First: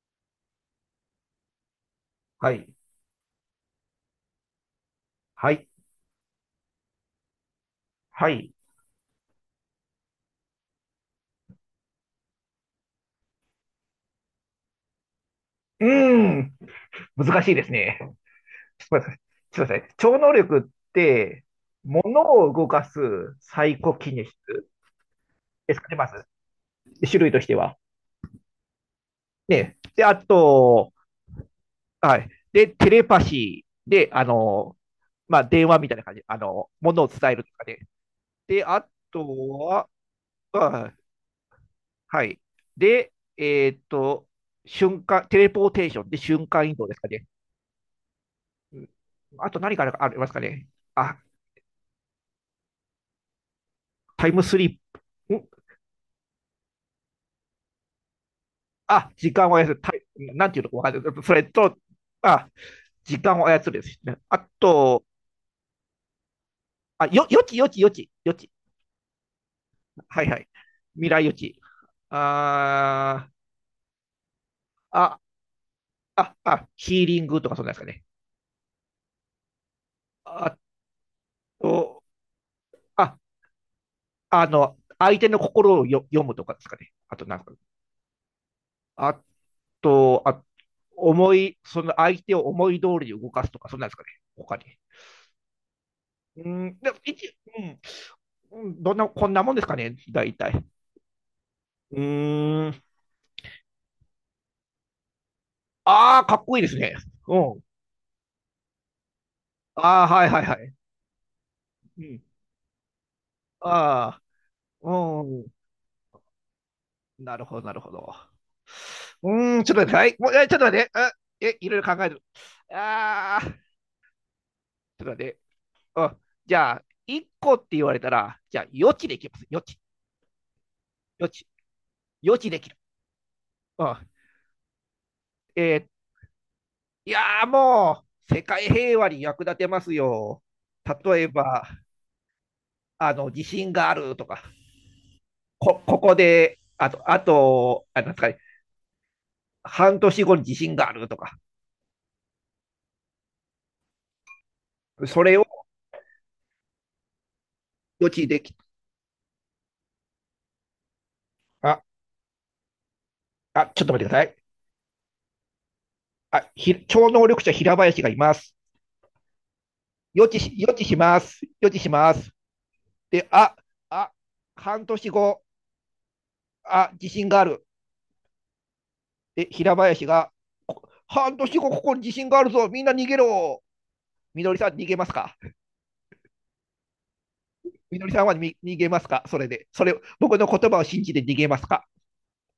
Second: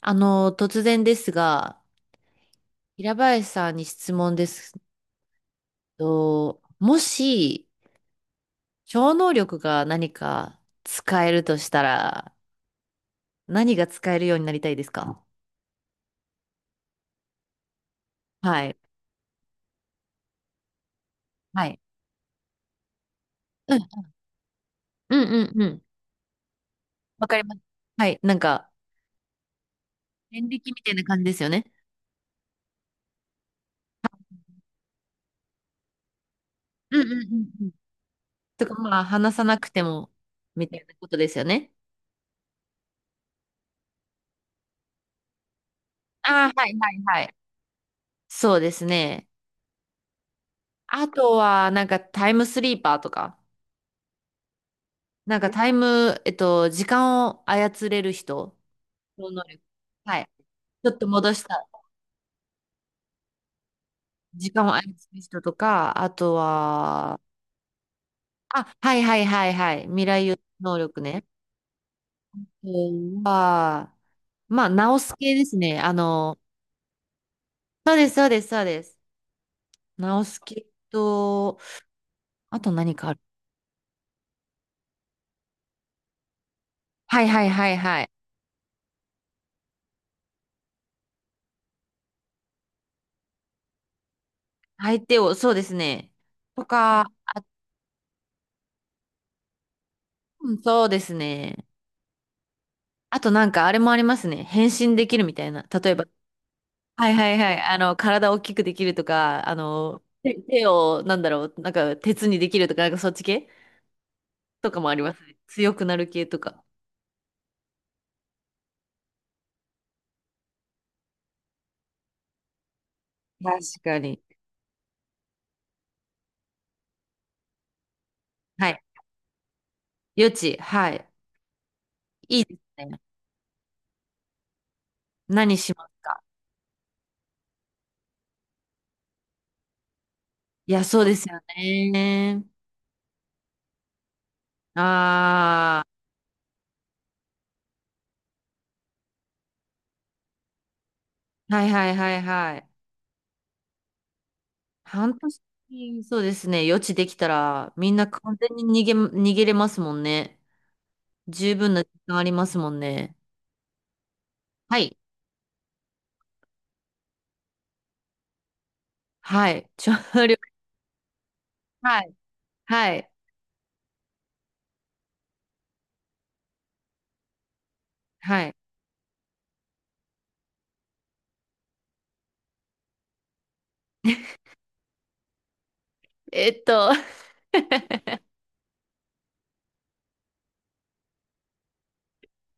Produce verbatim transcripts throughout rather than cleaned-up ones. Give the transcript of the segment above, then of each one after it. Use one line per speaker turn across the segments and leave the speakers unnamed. あの、突然ですが、
はい。
平林さんに質問です、
はい。
と、もし、
はい。
超能力が何か使えるとしたら、何が使えるようになりたいですか？
うーん。難しいですね。
はい。
ちょっと待ってください。ちょっと待ってください超能力って、
はい。
物を動かすサ
う
イ
ん、
コキネシス
うん、うん、う
です
ん。
かね、まず。種
わ
類
か
と
り
し
ま
て
す。
は。
はい。なんか、
ね。で、あ
遍歴みた
と、
いな感じですよね。
はい。で、テレパシーで、あの、まあ、電話みたいな感じ。あの、物
う
を
ん、うん、
伝
う
える
ん
と
う
か
ん。
ね。で、
とか、
あ
まあ、
と
話さなくて
は、
も、みたい
あ
なことですよね。
はい。で、えーっと、瞬間、テレポーテーションで
あ
瞬
あ、は
間移
い、
動
は
です
い、
か
は
ね。
い。そうで
う
す
ん、
ね。
あと何かありますかね。
あ
あ、
とは、なんか、タイムスリーパーとか。
タイムスリップ、
なん
ん、
かタイム、えっと、時間を操れる人
あ、
の
時
能
間を
力。
操る、タイ
はい。
なんていうのかわ
ちょ
か
っ
ん
と
ない。
戻
そ
し
れ
た。
と、あ、時間を操るですね。あ
時間を操
と、
る人とか、あと
あ、
は、
よ、予知、予知、予知、予知。
あ、はいはいはいはい。未
は
来
い
予
は
測
い。
能力
未
ね。
来予知。
うん
あー、
は、まあ、直す
あ、
系ですね。あ
あ、
の、
あ、ヒーリングとかそんなんですか
そう
ね。
ですそうですそうです。直す
あ
系と、
と、
あと何かあ
あ、
る？
あの、相手の心をよ読むとかですかね。あ
は
と、
い
な
は
ん
い
か、
はいはい。
あと、あ、思い、その相手を思い通りに動かすとか、そんなんですかね。他に。
相手を、そうですね。
う
と
ん、でも
か、
一、
あ、
うん、どんな、こんなもんですかね、大
うん
体。
そうですね。
うーん。
あとなんかあれもありますね。変身できるみたいな。例えば、
ああ、かっこいいですね。
はいはいは
うん。
い。あの、体大きくできるとか、あ
あ
の、
あ、はい
手
はいは
手
い。
を、なんだろう、なんか、
うん。
鉄にできるとか、なんかそっち系
あ
とかも
あ、
あります
う
ね。
ん。
強くなる系とか。
なるほど、なるほど。うーん、ちょっと待って、はい。もう、え、ちょっと待って。あ、え、いろいろ考える。ああ、ちょっ
確かに。
と待って。うん。じゃあ、いっこって言われたら、じゃあ、
はい。
予知できます。予知、
余地。はい。
予知、予
いい
知
で
できる。
すね。
うん。
何
え、
しま
ー
すか？
いやー、もう、世界平和に役立てますよ。
いや、そうで
例
す
え
よ
ば、
ね。
あの、地震があるとか。こ、
あ
ここで、あと、あと、あ、なんですかね、半年後に地震があるとか、
あ、はいはいはいはい。半
それを
年、そうですね。余地できたら、みんな
予知
完
でき、
全に逃げま、逃げれますもんね。十分
あ、
な時間ありますもんね。
あ、ちょっと待ってください。
はい。
あ、ひ、超能力者平林がいます。
はい。調
予知
力。
し、予知します。予知 し
はい。
ます。
はい。
で、あ、あ、半年後、あ、地震がある。
はい。
で、平林が、半年後ここに地震があるぞ。みんな逃げろ。みのりさん逃げますか。
えっと、
みのりさんは逃げますかそれで。それ、僕の言葉を信じて逃げますか。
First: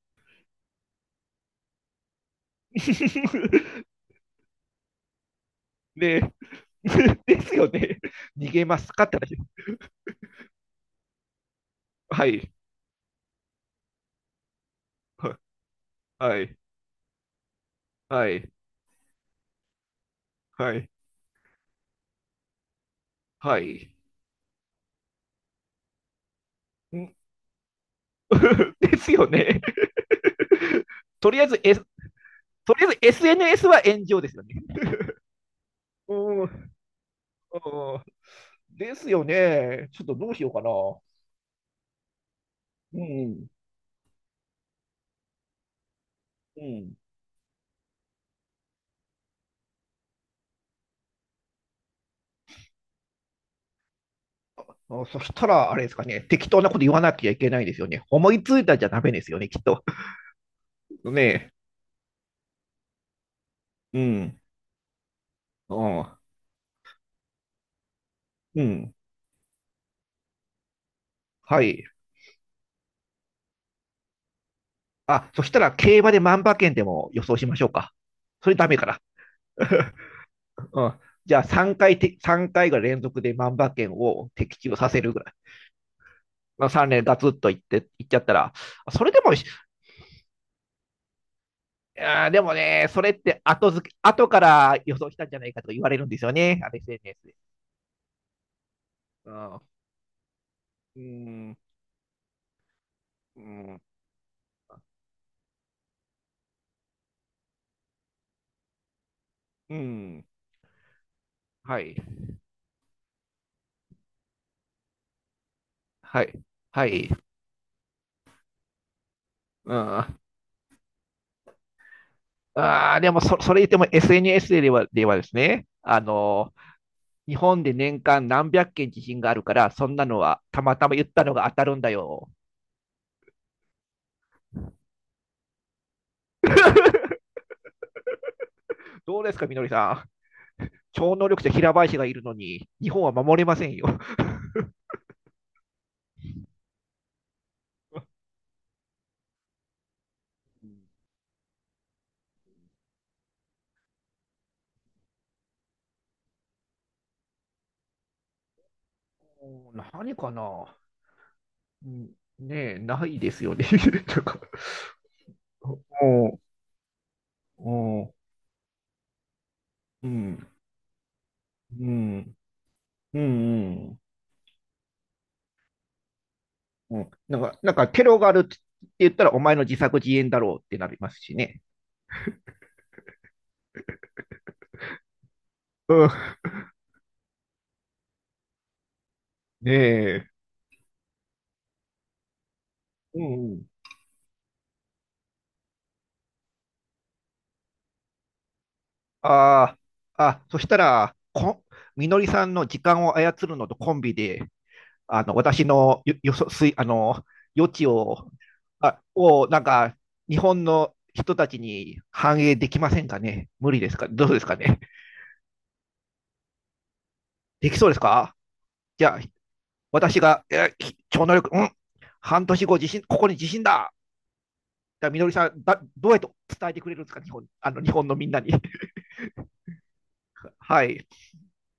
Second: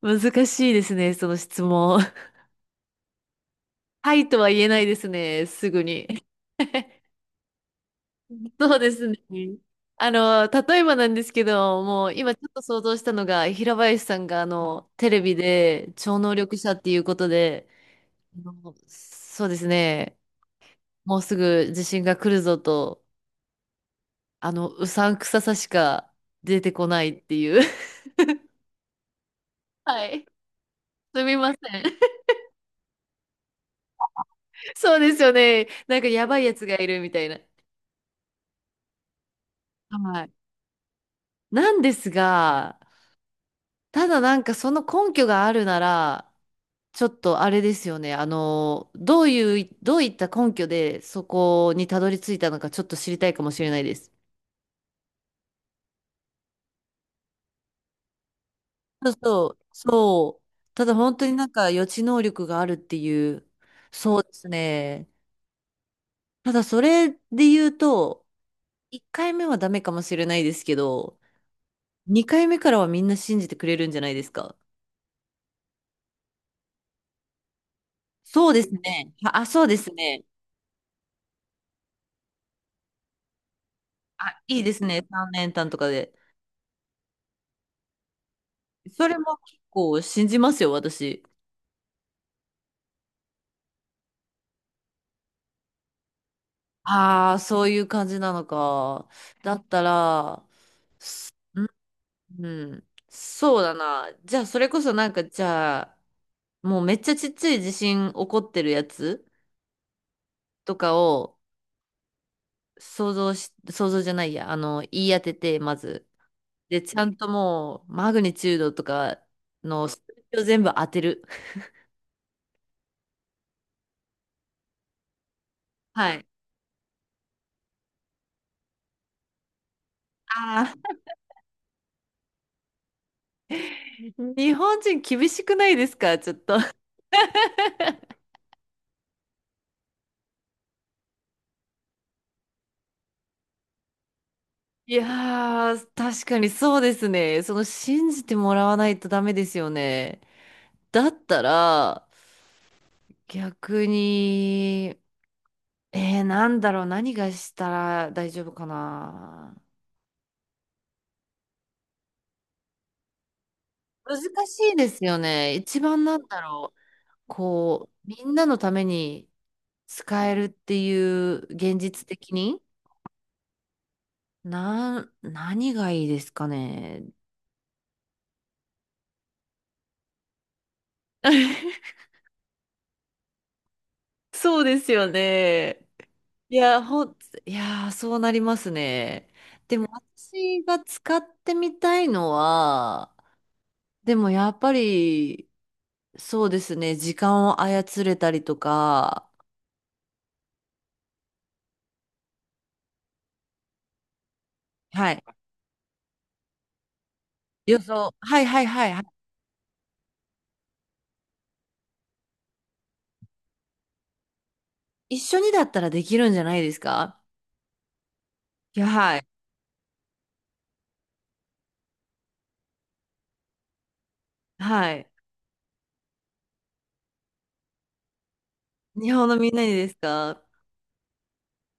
難しいですね、その質問。はいとは言えないですね、すぐに。
で、ですよね。逃げ
そ
ま
うで
すか
す
って
ね。
話。
あの、例えばなんですけど、もう
は
今ちょっ
い。
と想像したのが、平林さんがあの、テレビ
は、
で超能
は
力
い。
者っていうことで、
は
あ
い。
のそうですね、
はい。
もうすぐ地震が来るぞと、
はい。
あの、うさんくささしか出てこ
う
ない
ん。
っていう。
ですよね。
はい。す
と
み
りあえ
ま
ず、
せ
S、
ん。
とりあえず エスエヌエス は炎上ですよね。
そうですよね。なんか
う
やば
ん。
い
う
やつ
ん、
がいるみたいな。
ですよね。ちょっと
は
ど
い
うしようかな。
なんですが、
うん。
ただなんかその根拠があるなら、
うん。
ちょっとあれですよね。あの、どういう、どういった根拠でそこにたどり着いたのかちょっと知りたいかもしれないです。
あ、そしたら、あれですかね。適当なこと言わなきゃいけないですよね。思いついたじゃダ
そ
メ
う
ですよ
そ
ね、
う、
きっと。
そう。ただ本
ね
当になんか予知能力があるっていう、
え。う
そうで
ん。
すね。
うん。
ただそれで言うと、
うん。
いっかいめはダメかもしれないですけど、
はい。
にかいめからはみんな信じてくれるんじゃないですか？
あ、そしたら競馬で万馬券でも予想しましょうか。
そ
そ
う
れ
で
ダ
す
メかな。
ね。あ、あそうです ね。
うん、じゃあさんかいて、さんかいが連続で万馬券
あ、
を的
いいで
中
す
させ
ね。
るぐ
さん
らい。
連単とかで。
まあ、さん連ガツッといって、いっちゃったら、そ
そ
れ
れ
でも
も
い、
結構信じますよ、私。
やーでもね、それって後付け、後から予想したんじゃないかとか言われるんですよね、あれ エスエヌエス
あ
で。
あ、そういう感じなのか。
う
だ
ん、
ったら、
う
す
ん、
うん、うん、
う
そうだ
ん、
な。じゃあ、それこそなんか、じゃあ、もうめっちゃちっちゃい地震起こってるやつ
うん、
とかを
はい、
想像し、想像じゃないや、あの、言い当てて、まず。
はい、
で、
は
ちゃ
い。
んともう、マグニチュードとか
うん、
の数
あ
字を全部当てる。
あ、でもそ、それ言っても エスエヌエス では、ではですね、あ
はい。
のー日本で年間なんびゃっけん地震があるから、そんなのは
あ
た
あ、
またま言ったのが当たるんだよ。
日本人厳しくないですか、ちょっと。
どうですか、みのりさん。超能力者平林がいるのに、日本は守れませんよ。
いやー、確かにそうですね。その信じてもらわないとダメですよね。だったら、逆に、えー、なんだろう、何がしたら大丈夫かな。
何かな、ねえ、ないですよね。な
難
んか、
しいですよね。一番なん
お
だろう、こう、
お、
みんなのために
う
使
ん、
える
う
っていう現
ん、
実
う
的
ん、
に、
うん。
なん、何がいいですか
う
ね。
ん、なんか、なんか、テロがあるって言ったら、お前の自作自演だろうってなりますしね。
そうですよね。
うん、
いや、ほん、いやー、そうなりますね。
ね
でも
え。
私が使ってみたいのは、
うん、
でもやっぱり、そうですね、時間を操れたりとか、
ああ、あ、そしたら、こ、みのりさんの時間を操るのとコンビで、
は
あ
い。
の、私のよ、よそ、すい、あの、余
予
地
想、
を、
はいはいはいは
あ、
い。
を、なんか、日本の人たちに反映できませんかね。無理ですか。どうですかね。
一緒にだったらできるんじゃないですか？
できそうですか。
いや、
じ
は
ゃあ、
い。
私が、えー、超能力、うん、半年後、地震、ここに地震だ。
は
じゃ
い。
あ、みのりさん、だ、どうやって伝えてくれるんですか、日本、あの、日本のみんなに。
日本のみんなにですか？
はい。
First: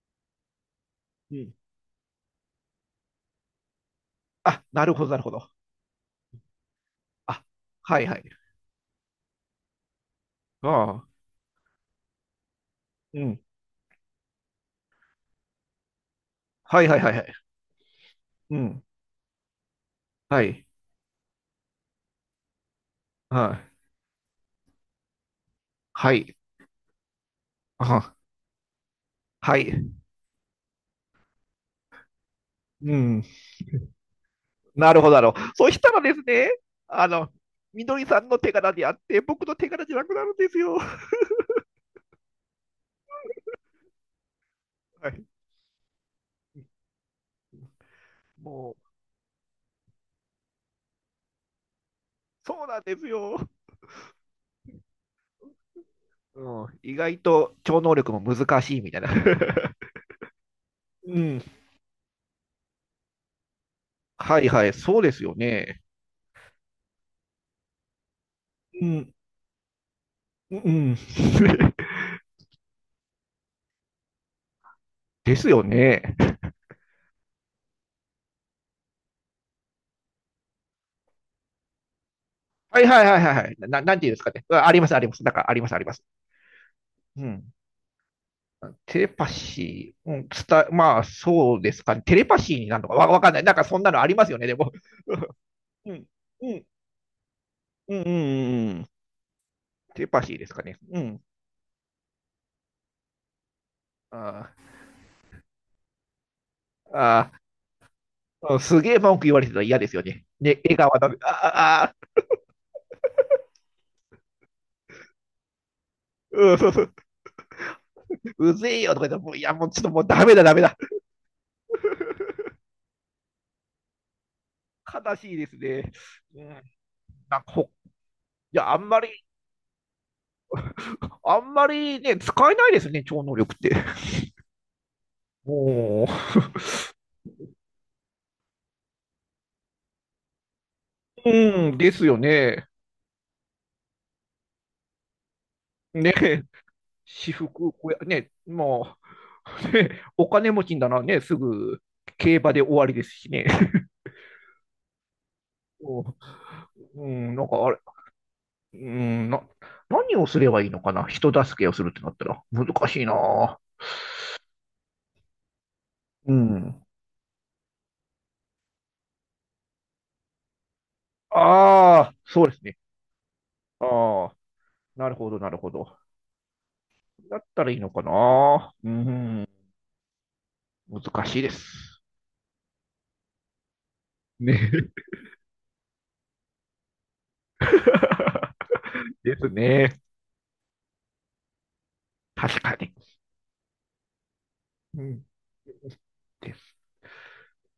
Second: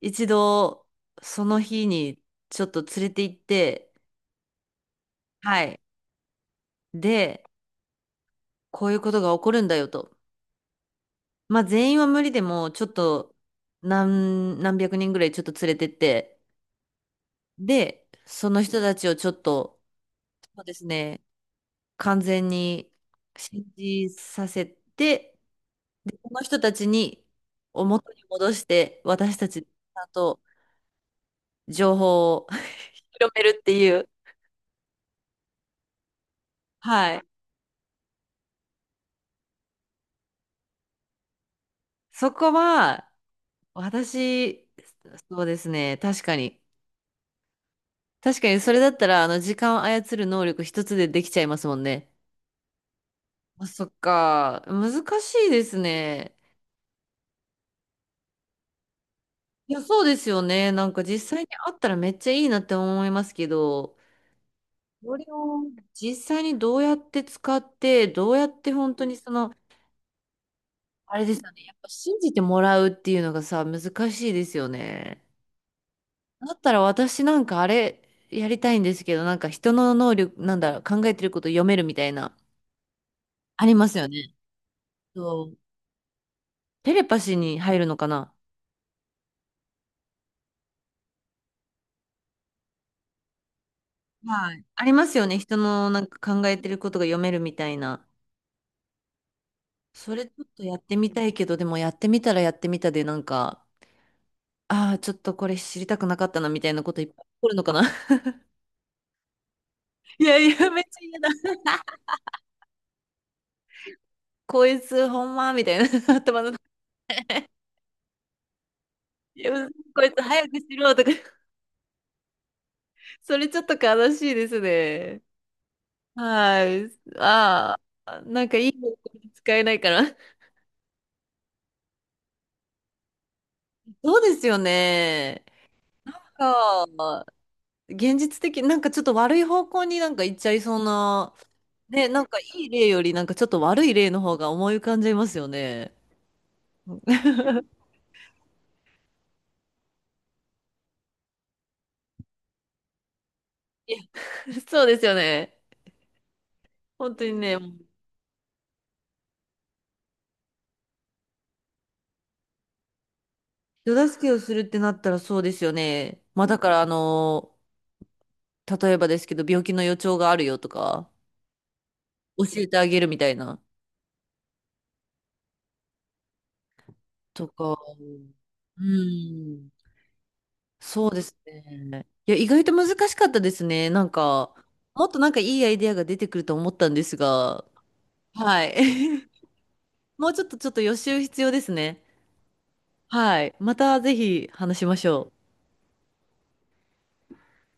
一度、
う
そ
ん、
の日にちょっと連れて行って、
あ、なるほど、なるほど。
はい。で、
あ、はい、はい。
こういうことが起こるんだよと。
ああ。
まあ全員は無理でも、ちょっ
う
と
ん、
何、なんびゃくにんぐらいちょっと連れてって、
はいはいはいはい。
で、そ
う
の人
ん。
たちをちょっと、
は
そう
い。
ですね、完全に
は
信
い。
じさせて、
は
で、こ
い。
の人たちに、を元
あ、
に戻して、私た
は
ち、ち
い。
ゃんと情報を
う ん。
広めるっていう、
なるほど、なるほど。そしたらですね、あ
はい。
の、みどりさんの手柄であって、僕の手柄じゃなくなるんですよ。
そこは、私、
はい。
そうですね、確かに。確かに、
も
それ
う、
だったら、あの、時間を操る能力一つでできちゃいますもんね。
そうなんですよ。
あ、そっか。難しいですね。
うん。意外と超能力も難しいみたいな。
いや、そうですよね。なんか
う
実際
ん。
にあったらめっちゃいいなって思いますけど、
はいはい。そうで
そ
す
れ
よ
を
ね。
実際にどうやって使って、どうやって
う
本当
ん。
にその、
うん。
あれですよね。やっぱ信じてもらうっていうのがさ、難しいですよね。
ですよね。
だったら私なんかあれやりたいんですけど、なんか人の能力、なんだろう、考えてること読めるみたいな、
はいはいはいはいはい。
あり
な、
ま
な
す
んて
よ
いうん
ね。
ですかね。あ、ありますあります。なん
そ
かあ
う。
りますあります。
テレパ
う
シー
ん。
に入るのかな？
テレパシー、うん、伝え、まあ、そうですかね。テレパシーになるのかわ、わかんない。なんかそんなのありますよね、
は
で
い。
も。
ありますよね。人 の
う
なん
ん、
か考
う
え
ん、
てることが読めるみたい
うん、う
な。
ん、うん。テレ
そ
パ
れち
シー
ょっ
です
と
か
や
ね。
って
う
み
ん。
たいけど、でもやってみたらやってみたで、なんか、
あー、
ああ、ちょっとこれ知りたくなかったなみたいなこといっぱい起
あ
こるのかな。
ー、うん、すげえ文句言われてたら嫌ですよ
い
ね。
やい
ね、
や、
笑
めっち
顔は
ゃ
ダメ。
嫌
あ
だ。
あ、ああ、
こいつ、ほんまみたいな 頭の
う
中。
ん、そうそう、うぜえよとか言ったら、もう
い
い
や
や、もうちょっと、も
こ
う
いつ
ダメだ、
早
ダ
く
メ
し
だ。
ろとか、それちょっと悲しいです
悲
ね。
しいですね。うん、
はい。
なんかほ、い
ああ、なんかい
や、あ
い
ん
方
まり、
向に使えないから。
あんまりね、使えないですね、超能力って。
そうですよね。
も
ああ現実的、なんかちょっと悪い方向になんか行っちゃいそう
う、
な、
うん、です
ね、
よ
なんかい
ね。
い例よりなんかちょっと悪い例の方が思い浮かんじゃいますよね。
ね、私服、これね、もう、ね、お金持ちんだな、ね、すぐ競馬で終わりですしね。
そうですよね。
う
本当に
ん、なん
ね、
かあれ、うんな、何をすればいいのかな、人助けをするってなったら、難しいな。
手助けをするってなったらそうですよね。
う
まあだから
ん。
あの、例えばですけど、病気の予兆があるよとか、
ああ、そ
教
うです
え
ね。
てあげるみたいな、
ああ、なるほど、なるほど。だっ
と
たら
か、
いいのかな。
う
うん、
ん、そうで
難
す
しいです。
ね。いや、意外と難しかったですね。なんか、
ね。
もっとなんかいいアイデアが出てくると思ったんですが、はい。
ですね。
もうちょっとちょっと予習必要ですね。
確かに。
はい。またぜひ話しま
う
し
ん、
ょう。
で